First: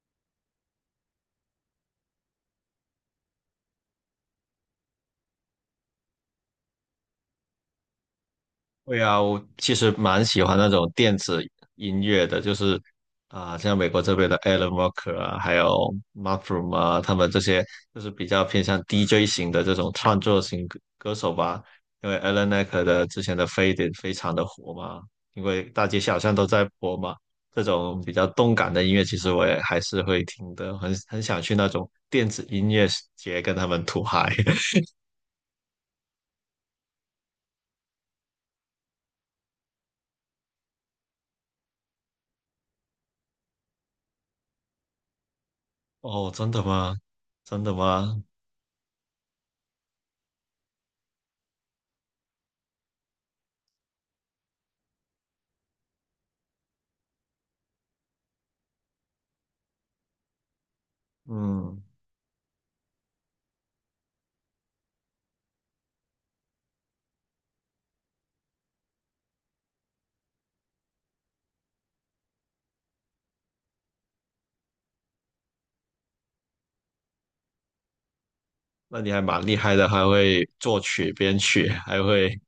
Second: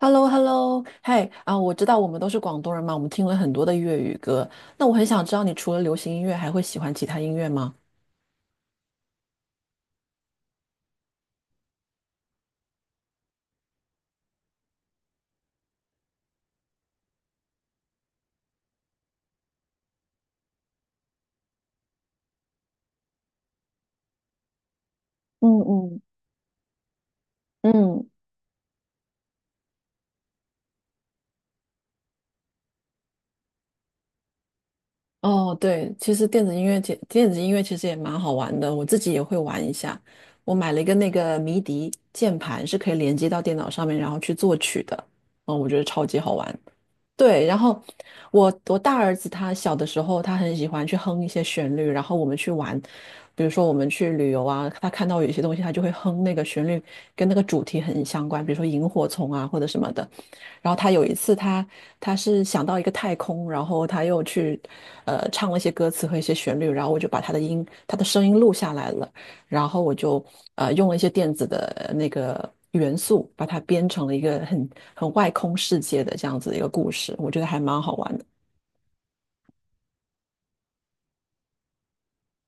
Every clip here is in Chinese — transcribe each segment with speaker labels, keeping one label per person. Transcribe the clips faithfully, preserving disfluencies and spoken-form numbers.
Speaker 1: h e l l o h e l l o 嘿啊，我知道我们都是广东人嘛，我们听了很多的粤语歌。那我很想知道，你除了流行音乐，还会喜欢其他音乐吗？
Speaker 2: 对啊，我其实蛮喜欢那种电子音乐的，就是啊、像美国这边的 Alan Walker 啊，还有 m u s r o o m 啊，他们这些就是比较偏向 D J 型的这种创作型歌歌手吧。因为 Alan Walker 的之前的《Faded》非常的火嘛，因
Speaker 1: 嗯
Speaker 2: 为大街
Speaker 1: 嗯。
Speaker 2: 小巷都在播嘛。这种
Speaker 1: 嗯。
Speaker 2: 比较动感的音乐，其实我也还是会听的，很很想去那种电子音乐节跟他们吐嗨。
Speaker 1: 哦，对，其实电子音乐节，电子音乐其实也蛮好玩的，我自己也会玩一下。我买了一个那个迷笛键盘，是可以连接到电脑上面，然后去作曲的。嗯，我觉得超级
Speaker 2: 哦，
Speaker 1: 好
Speaker 2: 真
Speaker 1: 玩。
Speaker 2: 的吗？
Speaker 1: 对，然
Speaker 2: 真的
Speaker 1: 后
Speaker 2: 吗？
Speaker 1: 我我大儿子他小的时候，他很喜欢去哼一些旋律，然后我们去玩，比如说我们去旅游啊，他看到有一些东西，他就会哼那个旋律，跟那个主题很相关，比如说萤火虫啊或者什么的。然后他有一次他
Speaker 2: 嗯。
Speaker 1: 他是想到一个太空，然后他又去呃唱了一些歌词和一些旋律，然后我就把他的音他的声音录下来了。然后我就呃用了一些电子的那个元素，把它编成了一个很很外空世界的这样子的一个故事，我觉得还蛮好玩的。
Speaker 2: 那你还蛮厉害的，还会作曲、编曲，还会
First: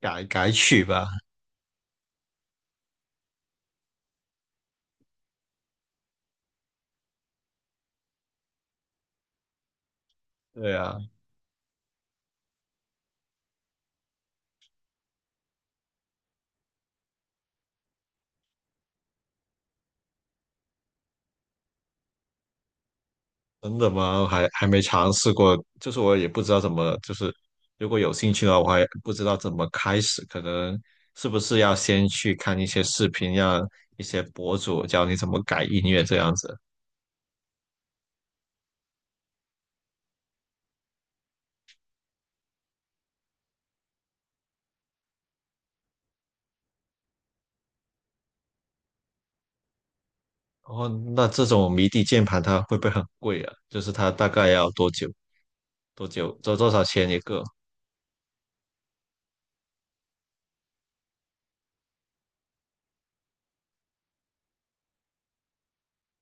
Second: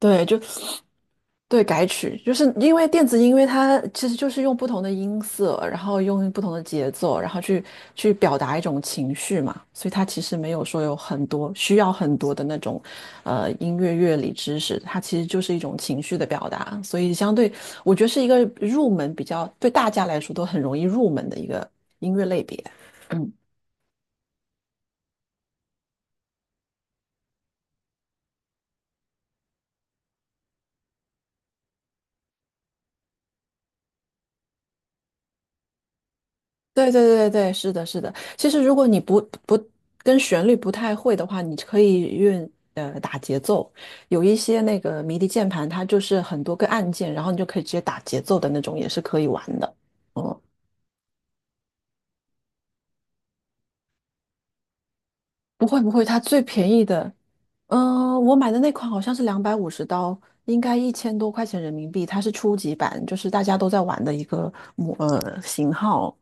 Speaker 2: 改
Speaker 1: 就
Speaker 2: 改曲吧？
Speaker 1: 对，改曲就是因为电子音乐，它其实就是用不同的音色，然后用不同的节奏，然后去去表达一种情绪嘛，所以它其实没有
Speaker 2: 对
Speaker 1: 说有
Speaker 2: 啊，
Speaker 1: 很多需要很多的那种呃音乐乐理知识，它其实就是一种情绪的表达，所以相对我觉得是一个入门比较对大家来说都很容易入门的一个音乐类别。嗯。
Speaker 2: 真的吗？还还没尝试过，就是我也不知道怎么，就是如果有兴趣的话，我还不知道怎么开始，可能是不是要先去看一些视频，让一些博主教你怎么改音乐这样子。
Speaker 1: 对对对对，是的，是的。其实如果你不不跟旋律不太会的话，你可以用呃打节奏。有一些那个迷笛键盘，它就是很多个按键，然后你就可以直接打节奏的那种，也是可以玩的。哦，
Speaker 2: 然后，那这种迷笛键盘它会不会很贵啊？就是它大概要多久？
Speaker 1: 不会不会，
Speaker 2: 多
Speaker 1: 它
Speaker 2: 久？
Speaker 1: 最
Speaker 2: 多
Speaker 1: 便
Speaker 2: 多少
Speaker 1: 宜
Speaker 2: 钱
Speaker 1: 的，
Speaker 2: 一个？
Speaker 1: 嗯，我买的那款好像是两百五十刀，应该一千多块钱人民币。它是初级版，就是大家都在玩的一个模呃型号。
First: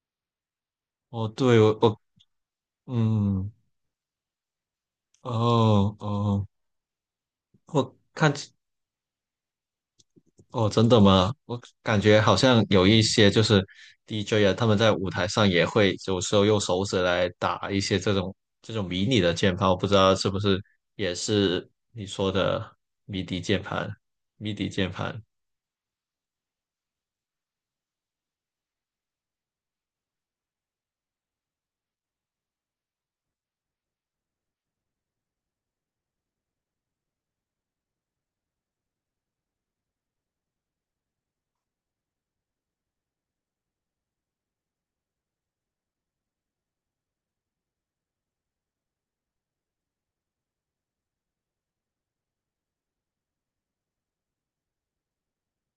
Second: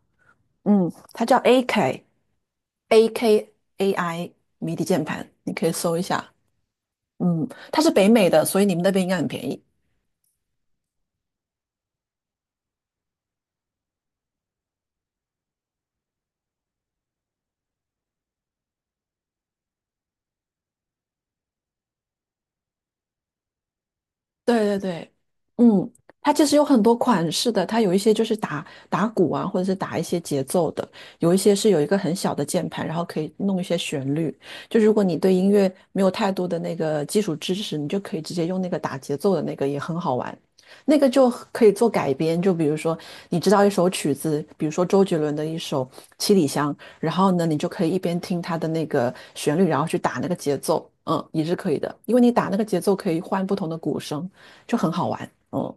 Speaker 1: 嗯，它
Speaker 2: 哦，
Speaker 1: 叫
Speaker 2: 对，我我
Speaker 1: A K
Speaker 2: 嗯。
Speaker 1: AKAI 迷笛键盘，你可以
Speaker 2: 哦
Speaker 1: 搜一下。
Speaker 2: 哦，
Speaker 1: 嗯，它是
Speaker 2: 我
Speaker 1: 北美
Speaker 2: 看
Speaker 1: 的，
Speaker 2: 起
Speaker 1: 所以你们那边应该很便宜。
Speaker 2: 哦，真的吗？我感觉好像有一些就是 D J 啊，他们在舞台上也会有时候用手指来打一些这种这种迷你的键盘，我不知道是不是也是你说的迷笛键盘、迷
Speaker 1: 对
Speaker 2: 笛
Speaker 1: 对
Speaker 2: 键
Speaker 1: 对，
Speaker 2: 盘。
Speaker 1: 嗯，它其实有很多款式的，它有一些就是打打鼓啊，或者是打一些节奏的，有一些是有一个很小的键盘，然后可以弄一些旋律。就如果你对音乐没有太多的那个基础知识，你就可以直接用那个打节奏的那个，也很好玩。那个就可以做改编，就比如说你知道一首曲子，比如说周杰伦的一首《七里香》，然后呢，你就可以一边听它的那个旋律，然后去打那个节奏，嗯，也是可以的，因为你打那个节奏可以换不同的鼓声。就很好玩。哦，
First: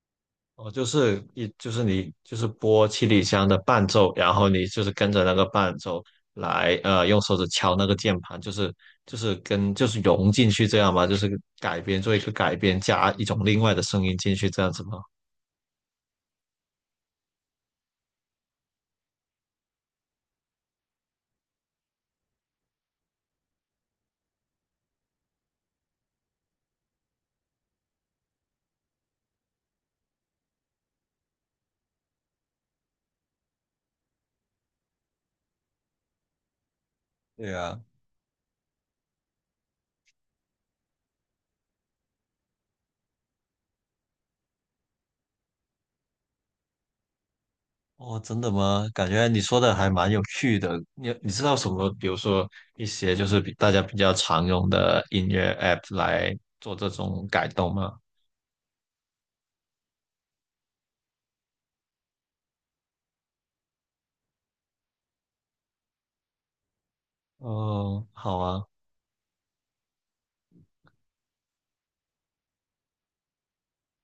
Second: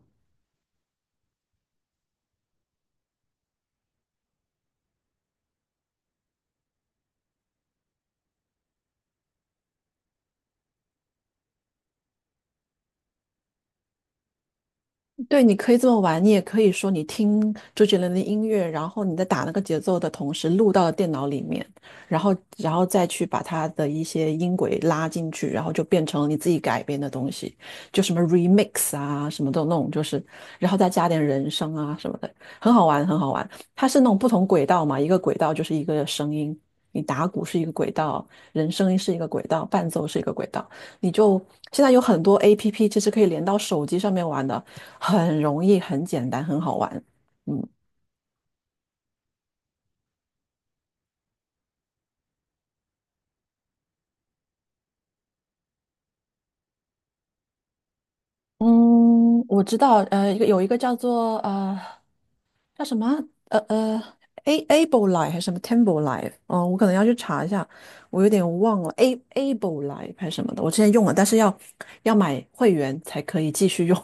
Speaker 2: 哦，就是一就是你就是播七里香的伴奏，然后你就是跟着那个伴奏来，呃，用手指敲那个键盘，就是就是跟就是融进去这样嘛，就是改编做一个改编，加一种另外的声音进去这样子吗？
Speaker 1: 对，你可以这么玩，你也可以说你听周杰伦的音乐，然后你在打那个节奏的同时录到了电脑里面，然后然后再去把它的一些音轨拉进去，然后就变成了你自己改编的东西，就什么 remix 啊，什么的那种，就是，然后再加点人声啊什么的，很好玩，很好玩。它是那种不同轨道嘛，一个轨道就是一个声音，你打鼓
Speaker 2: 对
Speaker 1: 是一个
Speaker 2: 啊，
Speaker 1: 轨道，人声音是一个轨道，伴奏是一个轨道，你就现在有很多 A P P 其实可以连到手机上面玩的。很容易、很简单、很好玩。嗯。
Speaker 2: 哦，真的吗？感觉你说的还蛮有趣的。你你知道什么？比如说一些就是比大家比较常用的音乐 app 来做这种改动吗？
Speaker 1: 嗯，我知道，呃，一个有一个叫做呃叫什么呃呃 A Able Life 还是什么 Temple Life，嗯，我可能要去查一下，
Speaker 2: 哦，
Speaker 1: 我有
Speaker 2: 好
Speaker 1: 点
Speaker 2: 啊。
Speaker 1: 忘了 A Able Life 还是什么的，我之前用了，但是要要买会员才可以继续用，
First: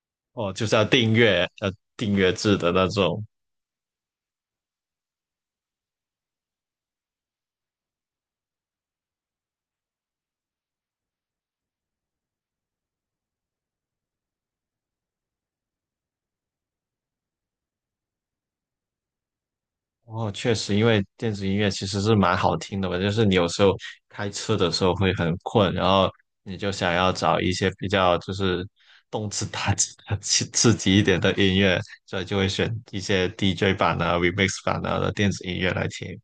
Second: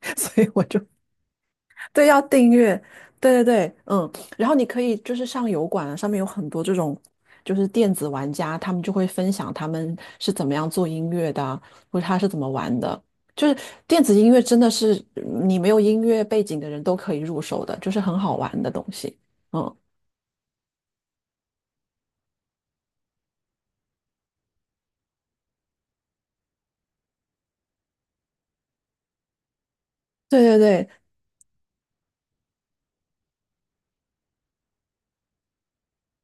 Speaker 1: 所以
Speaker 2: 哦，
Speaker 1: 我
Speaker 2: 就是
Speaker 1: 就
Speaker 2: 要订阅，要
Speaker 1: 对，
Speaker 2: 订
Speaker 1: 要
Speaker 2: 阅
Speaker 1: 订
Speaker 2: 制的
Speaker 1: 阅，
Speaker 2: 那种。
Speaker 1: 对对对，嗯，然后你可以就是上油管啊，上面有很多这种就是电子玩家，他们就会分享他们是怎么样做音乐的啊或者他是怎么玩的。就是电子音乐真的是嗯你没有音乐背景的人都可以入手的，就是很好玩的东西。嗯，
Speaker 2: 哦，确实，因为电子音乐其实是蛮好听的嘛，就是你有时候开车的时候会很困，然后你就想要找一些比较就是动次打次的、刺
Speaker 1: 对对
Speaker 2: 刺
Speaker 1: 对，
Speaker 2: 激一点的音乐，所以就会选一些 D J 版啊、remix 版啊的电子音乐来听。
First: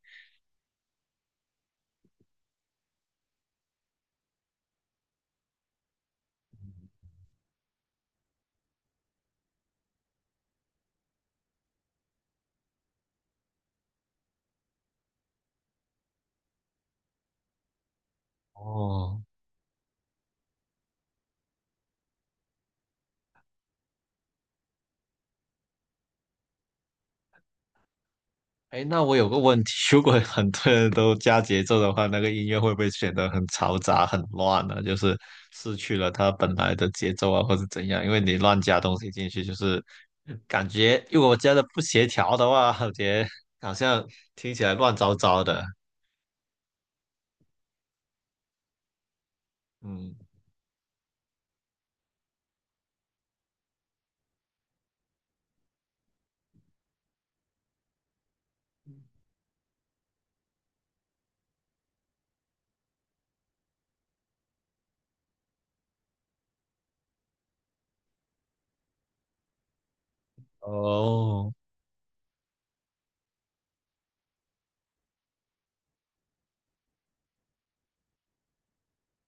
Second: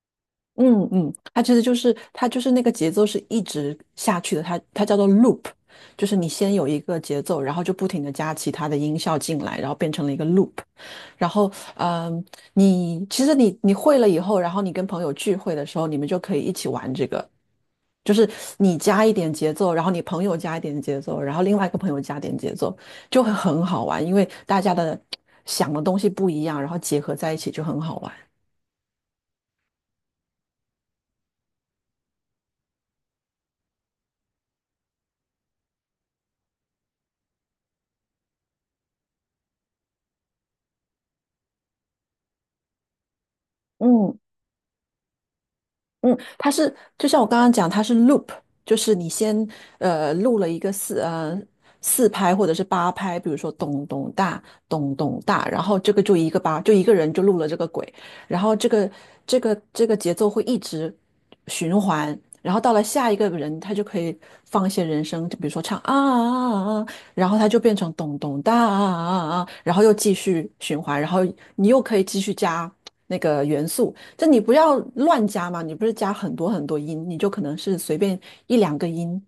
Speaker 1: 嗯嗯，它其实就是它就是那个节奏是一直下去的，它它叫做 loop，就是你先有一个节奏，然后就不停的加其他的音效进来，然后变成了一个 loop。然后，嗯，你其实你你会了以后，然后你跟朋友聚会的时候，你们就可以一起玩这个，就是你加一
Speaker 2: 哦，
Speaker 1: 点节奏，然后你朋友加一点节奏，然后另外一个朋友加点节奏，就会很好玩，因为大家的想的东西不一样，然后结合在一起就很好玩。
Speaker 2: 哎，那我有个问题，如果很多人都加节奏的话，那个音乐会不会显得很嘈杂、很乱呢？就是失去了它本来的节奏啊，或者怎样？因为你乱加东西进去，就是感觉如果我加的不协调的话，感觉好像
Speaker 1: 嗯。
Speaker 2: 听起来乱糟糟的。
Speaker 1: 嗯，它是就像我刚刚讲，它是 loop，就是你先呃
Speaker 2: 嗯，
Speaker 1: 录了一个四呃四拍或者是八拍，比如说咚咚大咚咚大，然后这个就一个八，就一个人就录了这个轨，然后这个这个这个节奏会一直循环，然后到了下一个人，他就可以放一些人声，就比如说唱啊啊啊，啊然后他就变成咚咚哒啊啊啊，啊然后又继续循环，然后
Speaker 2: 哦，
Speaker 1: 你又可以继续加那个元素。就你不要乱加嘛，你不是加很多很多音，你就可能是随便一两个音，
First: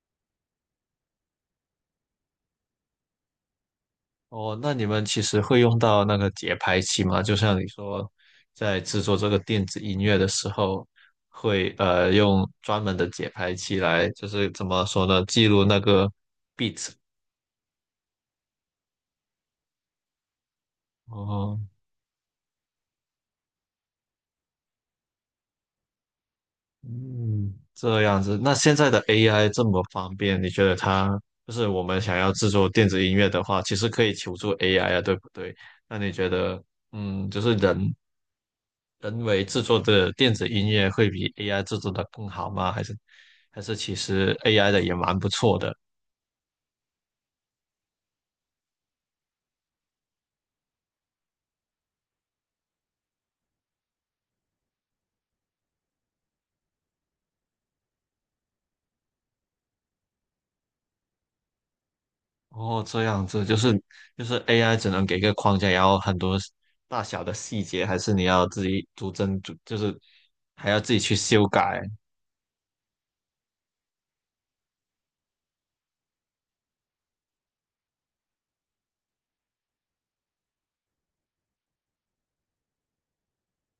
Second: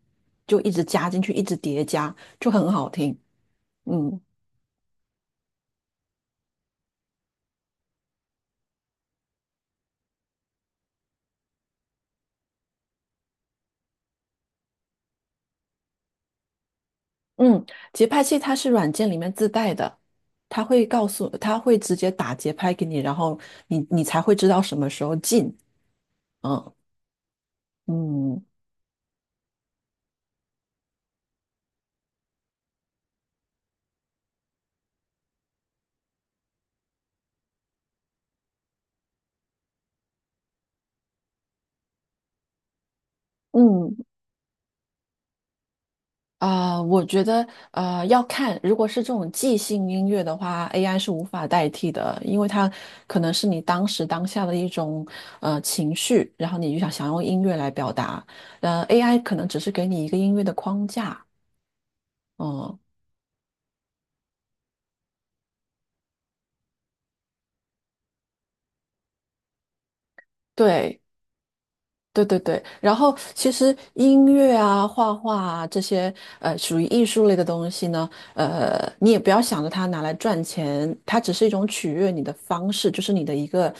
Speaker 1: 就一直加进去，一直叠加，就很好听。嗯。
Speaker 2: 哦，那你们其实会用到那个节拍器吗？就像你说，在制作这个电子音乐的时候，会呃用专门的节拍器来，就是怎么说呢，记录那个 beat。
Speaker 1: 嗯，节拍器它是软件里面自带的，它会告诉，它
Speaker 2: 哦，
Speaker 1: 会直接打节拍给你，然后你你才会知道什么时候进。嗯。
Speaker 2: 嗯，这样子。
Speaker 1: 嗯。
Speaker 2: 那现在的 A I 这么方便，你觉得它就是我们想要制作电子音乐的话，其实可以求助 A I 啊，对不对？那你觉得，嗯，就是人人为制作的电子音乐会比 A I 制作的更好吗？还是还是其
Speaker 1: 嗯。
Speaker 2: 实 A I 的也蛮不错的？
Speaker 1: 啊，我觉得呃要看，如果是这种即兴音乐的话，A I 是无法代替的，因为它可能是你当时当下的一种呃情绪，然后你就想想用音乐来表达，呃，A I 可能只是给你一个音乐的框架，嗯，
Speaker 2: 哦，这样子就是就是 A I 只能给个框架，然后很多大小的细节还是你要自己逐帧逐，就是还要自己
Speaker 1: 对，
Speaker 2: 去修改。
Speaker 1: 对对对，然后其实音乐啊、画画啊这些，呃，属于艺术类的东西呢，呃，你也不要想着它拿来赚钱，它只是一种取悦你的方式，就是你的一个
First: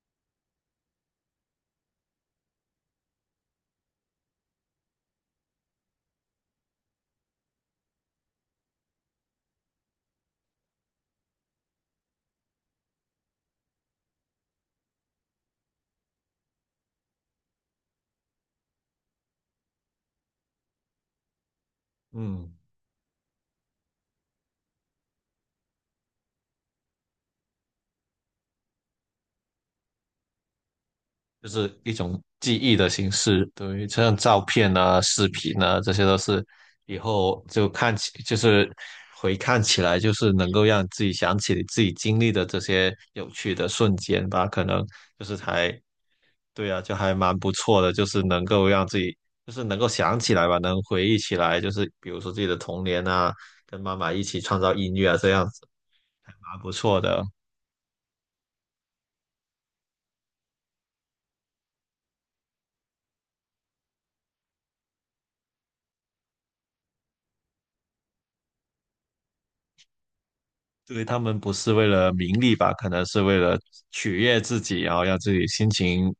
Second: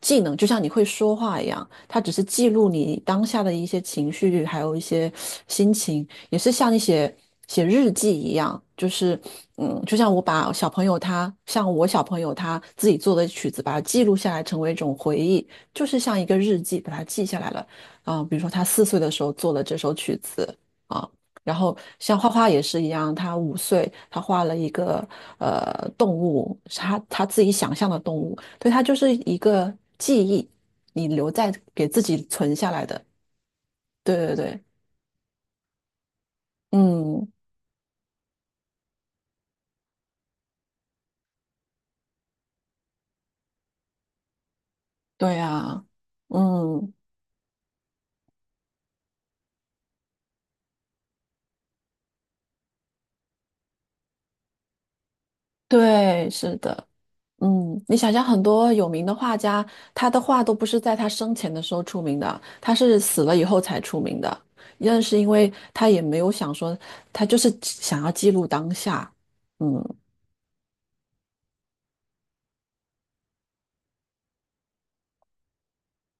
Speaker 1: 技能，就像你会说话一样，它只是记录你当下的一些情绪，还有一些心情，也是像你写写日记一样，就是嗯，就像我把小朋友他，像我小朋友他自己做的曲子，把它记录下来，成为一种回忆。就是像一个日记，把它记下来了。啊，比如说他四岁的时候做了这首曲子。啊，然后像画画
Speaker 2: 嗯，
Speaker 1: 也是一样，他五岁他画了一个呃动物，是他他自己想象的动物，对，他就是一个记忆，你留
Speaker 2: 就
Speaker 1: 在
Speaker 2: 是
Speaker 1: 给
Speaker 2: 一
Speaker 1: 自
Speaker 2: 种
Speaker 1: 己存
Speaker 2: 记
Speaker 1: 下
Speaker 2: 忆
Speaker 1: 来
Speaker 2: 的
Speaker 1: 的，
Speaker 2: 形式，等于
Speaker 1: 对
Speaker 2: 像
Speaker 1: 对
Speaker 2: 照
Speaker 1: 对，
Speaker 2: 片啊、视频啊，这些都是以
Speaker 1: 嗯，
Speaker 2: 后就看起，就是回看起来，就是能够让自己想起你自己经历的这些有趣的瞬间吧。可能就是
Speaker 1: 对
Speaker 2: 还，
Speaker 1: 啊，
Speaker 2: 对啊，
Speaker 1: 嗯，
Speaker 2: 就还蛮不错的，就是能够让自己，就是能够想起来吧，能回忆起来，就是比如说自己的童年啊，跟妈妈一起创造音乐啊，这样子
Speaker 1: 对，
Speaker 2: 还
Speaker 1: 是
Speaker 2: 蛮不
Speaker 1: 的。
Speaker 2: 错的。
Speaker 1: 嗯，你想想，很多有名的画家，他的画都不是在他生前的时候出名的，他是死了以后才出名的。认是因为他也没有想说，他就是想要记录当下。嗯。
Speaker 2: 对他们不是为了名利吧，可能是为了取悦自己，然后让自己心情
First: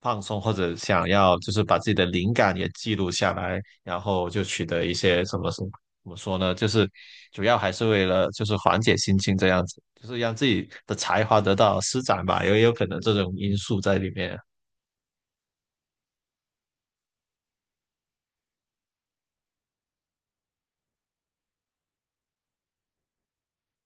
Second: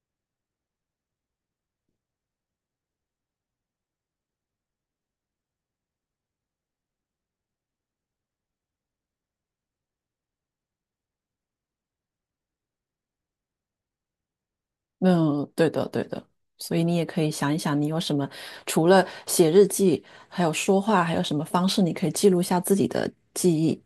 Speaker 2: 放松，或者想要就是把自己的灵感也记录下来，然后就取得一些什么什么怎么说呢？就是主要还是为了就是缓解心情这样子，就是让自己的才华得到施展吧，也有可能这种因素在里面。
Speaker 1: 嗯，对的对的。所以你也可以想一想，你有什么除了写日记，还有说话，还有什么方式你可以记录下自己的记忆？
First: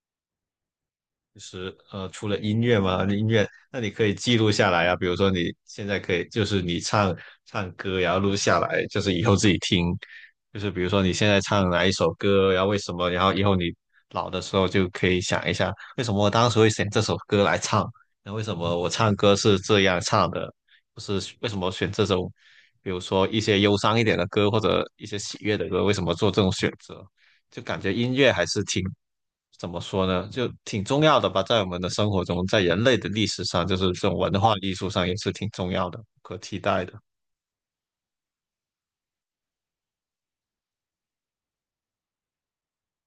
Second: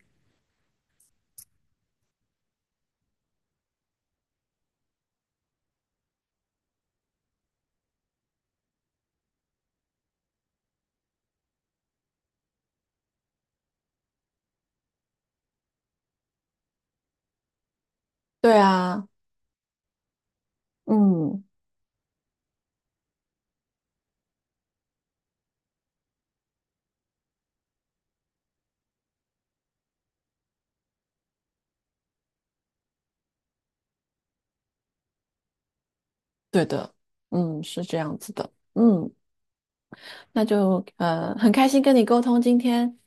Speaker 2: 就是呃，除了音乐嘛，音乐，那你可以记录下来啊。比如说你现在可以，就是你唱唱歌，然后录下来，就是以后自己听。就是比如说你现在唱哪一首歌，然后为什么，然后以后你老的时候就可以想一下，为什么我当时会选这首歌来唱，然后为什
Speaker 1: 对
Speaker 2: 么我
Speaker 1: 啊，
Speaker 2: 唱歌是这样唱的，不是
Speaker 1: 嗯，
Speaker 2: 为什么选这种，比如说一些忧伤一点的歌或者一些喜悦的歌，为什么做这种选择？就感觉音乐还是挺怎么说呢，就挺重要的吧，在我们的生活中，在人类的历史上，就是这种文化艺术上也是挺重要的，不可替
Speaker 1: 对
Speaker 2: 代
Speaker 1: 的，
Speaker 2: 的。
Speaker 1: 嗯，是这样子的。嗯，那就呃，很开心跟你沟通今天。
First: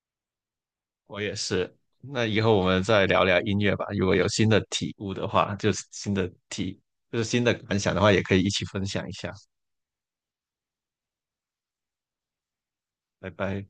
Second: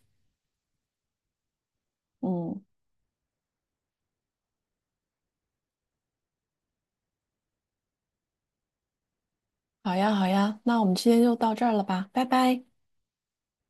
Speaker 2: 我也是。那以后
Speaker 1: 嗯，
Speaker 2: 我们再聊聊音乐吧，如果有新的体悟的话，就是新的体，就是新的感想的话，也可以一起分享一下。
Speaker 1: 好呀，好呀，那我们今天就到这儿了吧，拜拜。
Speaker 2: 拜拜。